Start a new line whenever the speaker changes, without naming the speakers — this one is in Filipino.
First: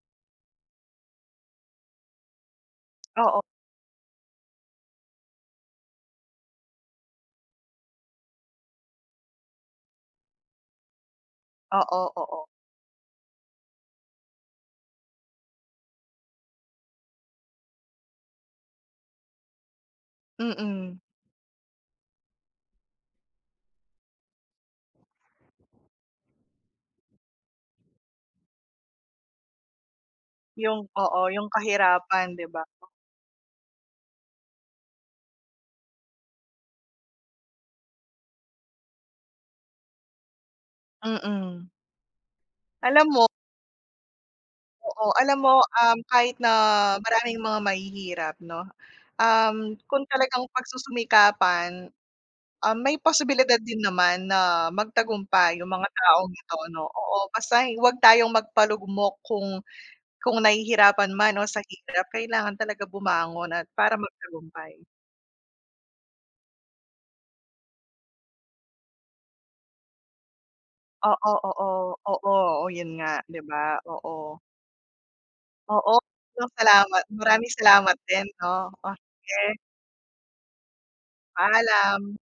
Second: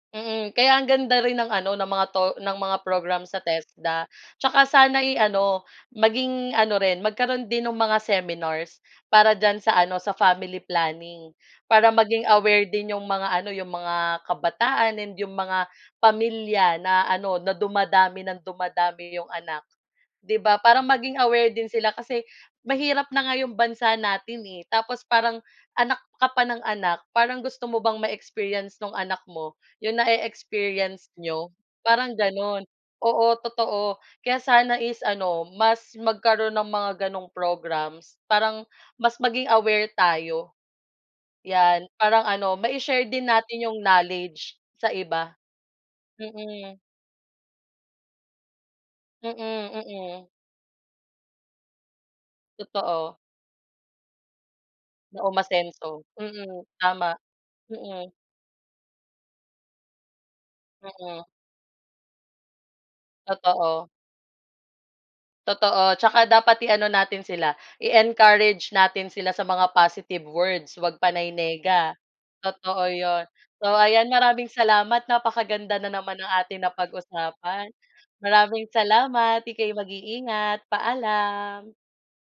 Mm, kaya ang ganda rin ng ano ng mga 'to ng mga program sa
Oo.
TESDA, 'tsaka sana'y ano, maging ano rin magkaroon din ng mga seminars. Para diyan sa ano, sa family planning. Para
Oo,
maging
oo.
aware din 'yong mga ano, 'yong mga kabataan and 'yong mga pamilya na ano, na dumadami nang dumadami 'yong anak, 'di ba? Para
Mm.
maging aware din sila kasi mahirap na nga 'yong bansa natin, eh, tapos parang anak ka pa ng anak. Parang gusto mo bang ma-experience nung anak mo 'yong
Yung
na-e-experience
oo, yung
n'yo? Parang
kahirapan, di
gano'n,
ba?
oo, totoo. Kaya sana is ano, mas magkaroon ng mga ganong programs. Parang mas maging aware tayo.
Mm.
Yan, parang ano
Alam
mai-share
mo
din natin yung knowledge sa
Oo, alam
iba.
mo, um, kahit na
Mm.
maraming mga mahihirap, no,
Mm,
um, kung
mm.
talagang pagsusumikapan, um, may
Totoo.
posibilidad din naman na
Na
magtagumpay yung mga
umasenso.
taong ito,
Mm,
'no,
tama.
oo. Basta'y huwag
Mm.
tayong magpalugmok kung kung nahihirapan
Mm.
man o sa hirap, kailangan talaga bumangon at
Totoo.
para magtagumpay.
Totoo, 'tsaka dapat i-ano natin sila, i-encourage natin sila sa mga positive words. Huwag
Oo,
panay
oo,
nega.
oo, oh
Totoo
'yun nga,
'yon.
'di
So,
ba?
ayan,
Oo.
maraming salamat. Napakaganda na
Oo,
naman ng
'yun
ating
salamat, maraming
napag-usapan.
salamat din,
Maraming
'no. Oh,
salamat,
sige.
ika'y mag-iingat, paalam.
Paalam.